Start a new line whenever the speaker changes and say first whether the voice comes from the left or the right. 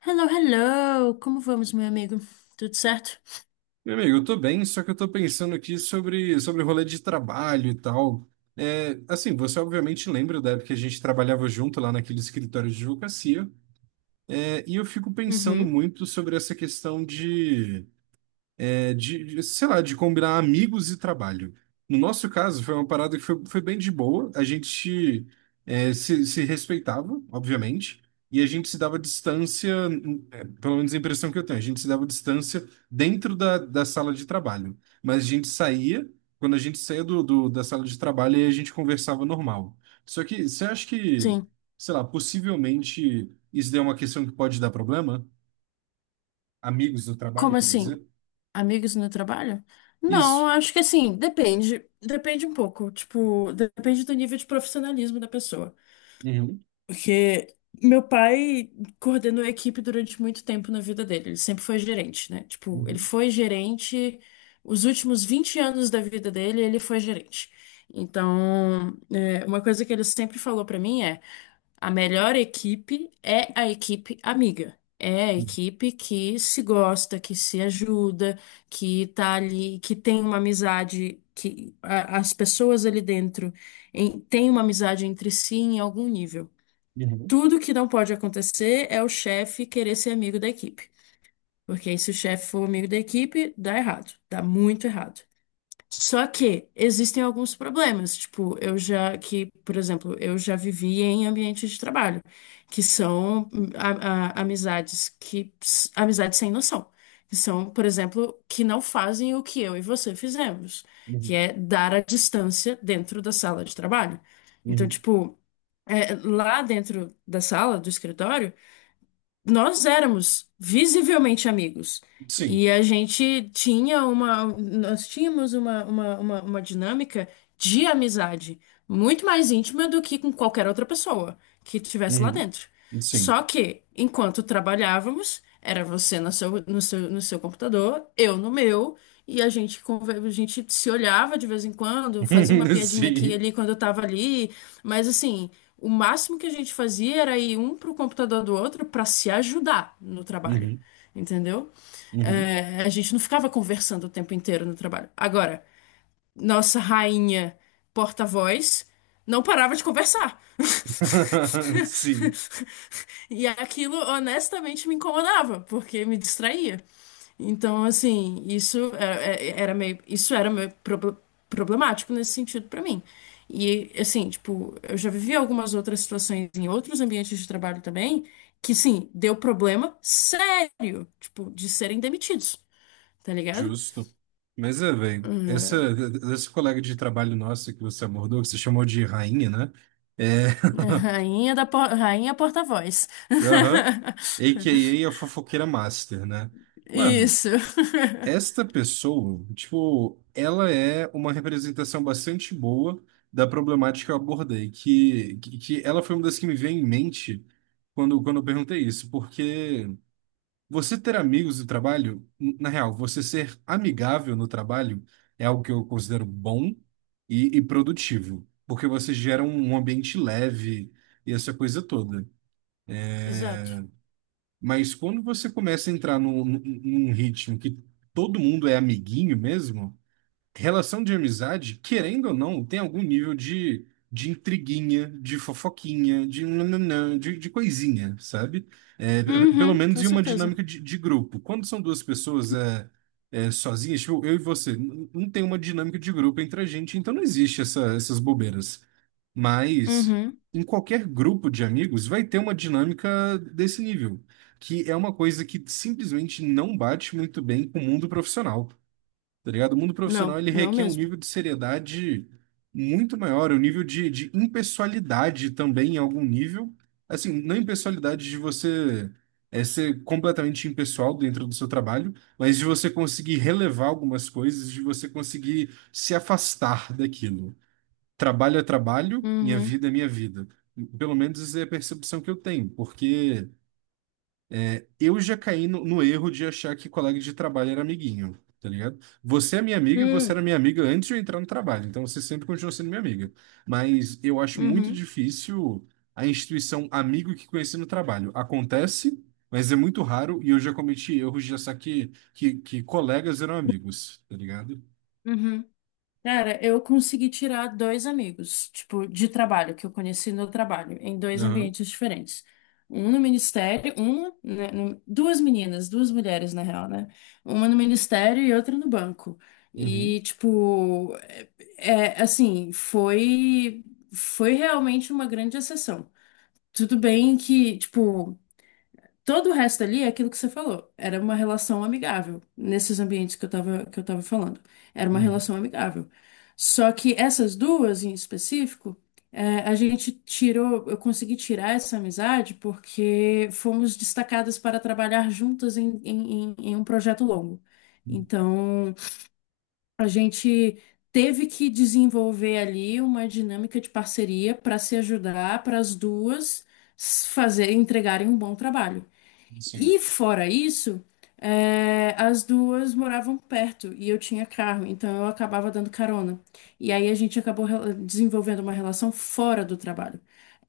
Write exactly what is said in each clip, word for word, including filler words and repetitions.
left: Hello, hello! Como vamos, meu amigo? Tudo certo?
right: Meu amigo, eu tô bem, só que eu tô pensando aqui sobre, sobre rolê de trabalho e tal. É, assim, você obviamente lembra da época que a gente trabalhava junto lá naquele escritório de advocacia. É, e eu fico pensando
left: Uhum.
right: muito sobre essa questão de é, de, de, sei lá, de combinar amigos e trabalho. No nosso caso, foi uma parada que foi, foi bem de boa. A gente é, se, se respeitava, obviamente, e a gente se dava distância, é, pelo menos a impressão que eu tenho, a gente se dava distância dentro da, da sala de trabalho. Mas a gente saía, quando a gente saía do, do- da sala de trabalho, aí a gente conversava normal. Só que você acha que,
left: Sim.
right: sei lá, possivelmente isso daí é uma questão que pode dar problema? Amigos do trabalho,
left: Como
right: quer
left: assim?
right: dizer?
left: Amigos no trabalho? Não,
right: Isso.
left: acho que assim, depende. Depende um pouco. Tipo, depende do nível de profissionalismo da pessoa. Porque meu pai coordenou a equipe durante muito tempo na vida dele. Ele sempre foi gerente, né? Tipo, ele
right: Uhum.
left: foi gerente. Os últimos vinte anos da vida dele, ele foi gerente. Então, é, uma coisa que ele sempre falou pra mim é. A melhor equipe é a equipe amiga. É a equipe que se gosta, que se ajuda, que tá ali, que tem uma amizade, que a- as pessoas ali dentro em- têm uma amizade entre si em algum nível.
right: Uhum,
left: Tudo que não pode acontecer é o chefe querer ser amigo da equipe. Porque aí, se o chefe for amigo da equipe, dá errado, dá muito errado. Só que existem alguns problemas, tipo, eu já que, por exemplo, eu já vivi em ambientes de trabalho, que são hum, a- a- amizades que ps- amizades sem noção, que são, por exemplo, que não fazem o que eu e você fizemos, que
right: uhum,
left: é dar a distância dentro da sala de trabalho. Então,
right: uhum.
left: tipo, é, lá dentro da sala, do escritório, nós éramos visivelmente amigos.
right: Sim.
left: E a gente tinha uma, Nós tínhamos uma, uma, uma, uma dinâmica de amizade muito mais íntima do que com qualquer outra pessoa que estivesse lá
right: Uhum.
left: dentro.
right: Sim.
left: Só que, enquanto trabalhávamos, era você no seu, no seu, no seu computador, eu no meu, e a gente, conver- a gente se olhava de vez em quando, fazia uma piadinha aqui e
right: Sim.
left: ali quando eu tava ali, mas assim, o máximo que a gente fazia era ir um pro computador do outro para se ajudar no trabalho,
right: Uhum,
left: entendeu?
right: uhum.
left: É, a gente não ficava conversando o tempo inteiro no trabalho. Agora, nossa rainha porta-voz não parava de conversar.
right: Sim.
left: E aquilo honestamente me incomodava, porque me distraía. Então, assim, isso é- é- era meio, isso era meio prob- problemático nesse sentido pra mim. E, assim, tipo, eu já vivi algumas outras situações em outros ambientes de trabalho também, que, sim, deu problema sério, tipo, de serem demitidos, tá ligado?
right: Justo. Mas é, velho, essa, Essa colega de trabalho nossa que você abordou, que você chamou de rainha, né? É.
left: Rainha da, por- rainha porta-voz.
right: Aham. AKA a a fofoqueira master, né? Mano,
left: Isso.
right: esta pessoa, tipo, ela é uma representação bastante boa da problemática que eu abordei, que, que, que ela foi uma das que me veio em mente quando, quando eu perguntei isso, porque você ter amigos no trabalho, n- na real, você ser amigável no trabalho é algo que eu considero bom e, e produtivo, porque você gera um, um ambiente leve e essa coisa toda.
left: Exato.
right: Mas quando você começa a entrar num, num num ritmo que todo mundo é amiguinho mesmo. Relação de amizade, querendo ou não, tem algum nível de, de intriguinha, de fofoquinha, de nananã, de, de coisinha, sabe? É, p- pelo
left: Uhum,
right: menos
left: com
right: em uma
left: certeza.
right: dinâmica de, de grupo. Quando são duas pessoas é, é, sozinhas, tipo, eu e você, n- não tem uma dinâmica de grupo entre a gente, então não existe essa- essas bobeiras. Mas
left: Uhum.
right: em qualquer grupo de amigos vai ter uma dinâmica desse nível, que é uma coisa que simplesmente não bate muito bem com o mundo profissional. Tá ligado? O mundo profissional
left: Não,
right: ele
left: não
right: requer um
left: mesmo.
right: nível de seriedade muito maior, um nível de, de impessoalidade também em algum nível. Assim, não é impessoalidade de você é, ser completamente impessoal dentro do seu trabalho, mas de você conseguir relevar algumas coisas, de você conseguir se afastar daquilo. Trabalho é trabalho, minha
left: Uhum.
right: vida é minha vida. Pelo menos é a percepção que eu tenho, porque eu já caí no, no erro de achar que colega de trabalho era amiguinho, tá ligado? Você é minha amiga e você
left: Hum.
right: era minha amiga antes de eu entrar no trabalho, então você sempre continua sendo minha amiga. Mas eu acho muito
left: Uhum.
right: difícil a instituição amigo que conheci no trabalho. Acontece, mas é muito raro e eu já cometi erros de achar que, que, que colegas eram amigos, tá ligado?
left: Uhum. Cara, eu consegui tirar dois amigos, tipo, de trabalho, que eu conheci no trabalho, em dois
right: Aham.
left: ambientes diferentes. Um no ministério, uma, né, no- duas meninas, duas mulheres, na real, né? Uma no ministério e outra no banco.
right: Uhum.
left: E, tipo, é, é, assim, foi, foi realmente uma grande exceção. Tudo bem que, tipo, todo o resto ali é aquilo que você falou. Era uma relação amigável, nesses ambientes que eu tava, que eu tava falando. Era uma
right: Uhum.
left: relação amigável. Só que essas duas em específico, é, a gente tirou, eu consegui tirar essa amizade porque fomos destacadas para trabalhar juntas em, em, em em um projeto longo.
right: Uhum.
left: Então, a gente teve que desenvolver ali uma dinâmica de parceria para se ajudar, para as duas s- fazer, entregarem um bom trabalho.
right: Sim.
left: E fora isso, é, as duas moravam perto e eu tinha carro, então eu acabava dando carona. E aí a gente acabou rela- desenvolvendo uma relação fora do trabalho.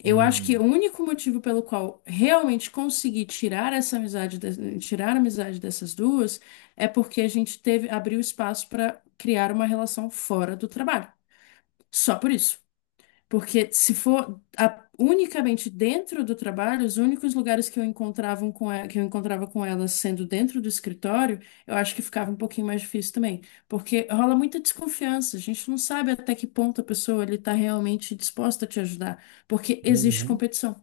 left: Eu acho que
right: Hum.
left: o único motivo pelo qual realmente consegui tirar essa amizade, de- tirar a amizade dessas duas, é porque a gente teve, abriu espaço para criar uma relação fora do trabalho. Só por isso. Porque se for a- unicamente dentro do trabalho, os únicos lugares que eu encontrava com ela, que eu encontrava com ela sendo dentro do escritório, eu acho que ficava um pouquinho mais difícil também. Porque rola muita desconfiança, a gente não sabe até que ponto a pessoa ele está realmente disposta a te ajudar, porque existe
right: Uhum.
left: competição.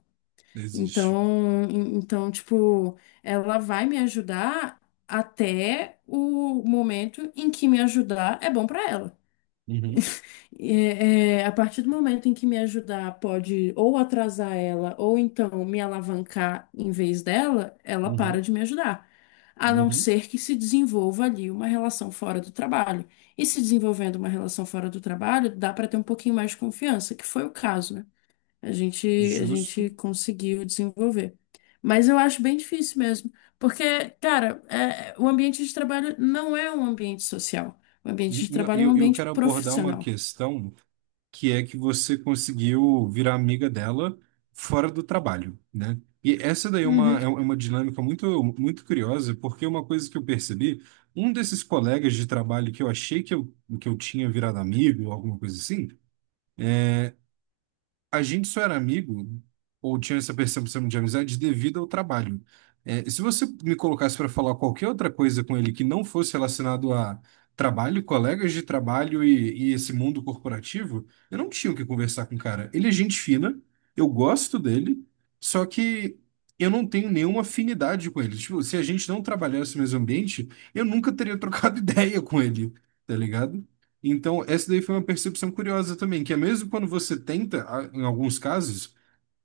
right: Existe.
left: Então, em- então, tipo, ela vai me ajudar até o momento em que me ajudar é bom para ela.
right: Uhum.
left: É, é, a partir do momento em que me ajudar pode ou atrasar ela, ou então me alavancar em vez dela, ela para
right: Uhum.
left: de me ajudar. A não
right: Uhum.
left: ser que se desenvolva ali uma relação fora do trabalho. E se desenvolvendo uma relação fora do trabalho, dá para ter um pouquinho mais de confiança, que foi o caso, né? A gente, a
right: Justo.
left: gente conseguiu desenvolver. Mas eu acho bem difícil mesmo, porque, cara, é, o ambiente de trabalho não é um ambiente social. O ambiente de
right: Não,
left: trabalho é um
right: eu, eu
left: ambiente
right: quero abordar uma
left: profissional.
right: questão que é que você conseguiu virar amiga dela fora do trabalho, né? E essa daí é uma,
left: Uhum.
right: é é uma dinâmica muito, muito curiosa, porque uma coisa que eu percebi, um desses colegas de trabalho que eu achei que eu, que eu tinha virado amigo, ou alguma coisa assim, a gente só era amigo, ou tinha essa percepção de amizade, devido ao trabalho. É, se você me colocasse para falar qualquer outra coisa com ele que não fosse relacionado a trabalho, colegas de trabalho e, e esse mundo corporativo, eu não tinha o que conversar com o cara. Ele é gente fina, eu gosto dele, só que eu não tenho nenhuma afinidade com ele. Tipo, se a gente não trabalhasse no mesmo ambiente, eu nunca teria trocado ideia com ele, tá ligado? Então, essa daí foi uma percepção curiosa também, que é mesmo quando você tenta, a- em alguns casos,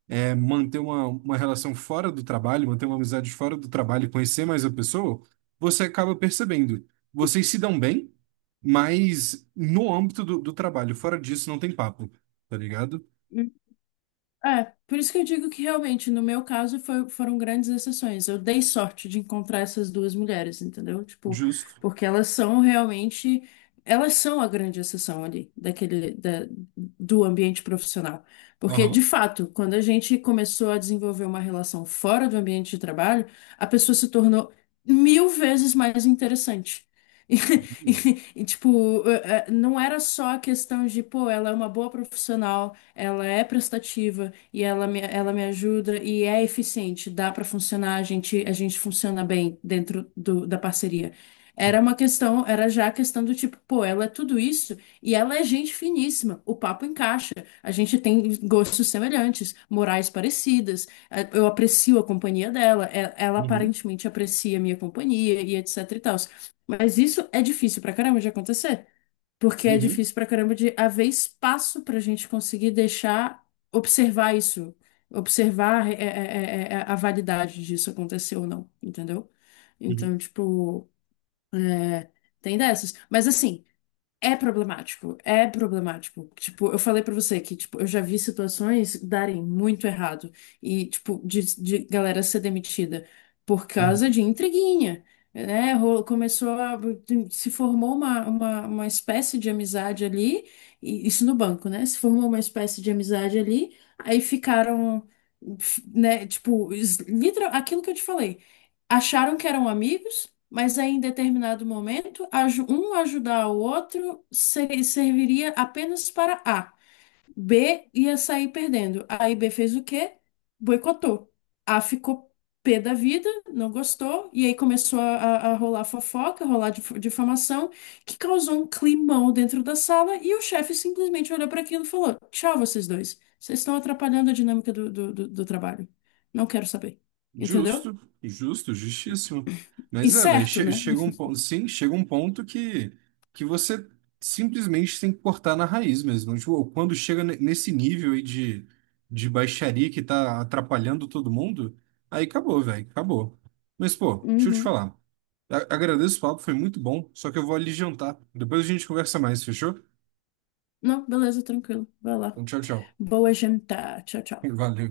right: é, manter uma, uma relação fora do trabalho, manter uma amizade fora do trabalho, conhecer mais a pessoa, você acaba percebendo. Vocês se dão bem, mas no âmbito do, do trabalho, fora disso não tem papo, tá ligado?
left: É, por isso que eu digo que realmente, no meu caso, foi- foram grandes exceções. Eu dei sorte de encontrar essas duas mulheres, entendeu? Tipo,
right: Justo.
left: porque elas são realmente, elas são a grande exceção ali, daquele, da- do ambiente profissional. Porque, de
right: Aham.
left: fato, quando a gente começou a desenvolver uma relação fora do ambiente de trabalho, a pessoa se tornou mil vezes mais interessante.
right: Uhum.
left: E, e, tipo, eh, eh, não era só a questão de, pô, ela é uma boa profissional, ela é prestativa e ela me, ela me ajuda e é eficiente, dá para funcionar, a gente, a gente funciona bem dentro do, da parceria. Era uma questão, era já a questão do tipo, pô, ela é tudo isso e ela é gente finíssima, o papo encaixa, a gente tem gostos semelhantes, morais parecidas, eh, eu aprecio a companhia dela, eh, ela
right: Uhum.
left: aparentemente aprecia a minha companhia e etc e tal. Mas isso é difícil pra caramba de acontecer porque é difícil pra caramba de haver espaço pra gente conseguir deixar observar isso, observar é, é, é, é, é, a validade disso acontecer ou não, entendeu?
right: Uhum.
left: Então, tipo, é, tem dessas. Mas assim. É problemático, é problemático. Tipo, eu falei pra você que, tipo, eu já vi situações darem muito errado e, tipo, de, de galera ser demitida por causa
right: Uhum.
left: de intriguinha, né? Ro- Começou a, se formou uma, uma, uma espécie de amizade ali, e isso no banco, né? Se formou uma espécie de amizade ali, aí ficaram, né? Tipo, es- literal- aquilo que eu te falei. Acharam que eram amigos. Mas aí, em determinado momento, aju- um ajudar o outro seri- serviria apenas para A. B ia sair perdendo. Aí B fez o quê? Boicotou. A ficou pé da vida, não gostou, e aí começou a, a- a rolar fofoca, rolar dif- difamação, que causou um climão dentro da sala, e o chefe simplesmente olhou para aquilo e falou: Tchau, vocês dois. Vocês estão atrapalhando a dinâmica do, do do- do trabalho. Não quero saber. Entendeu?
right: Justo, justo, justíssimo.
left: E
right: Mas é, velho,
left: certo,
right: che-
left: né?
right: chega um ponto, sim, chega um ponto que, que você simplesmente tem que cortar na raiz mesmo. Tipo, quando chega ne- nesse nível aí de, de baixaria que tá atrapalhando todo mundo, aí acabou, velho, acabou. Mas, pô, deixa eu te
left: Uhum.
right: falar. A- agradeço o papo, foi muito bom, só que eu vou ali jantar. Depois a gente conversa mais, fechou?
left: Não, beleza, tranquilo. Vai lá.
right: Então, tchau, tchau.
left: Boa jantar. Tchau, tchau.
right: Valeu.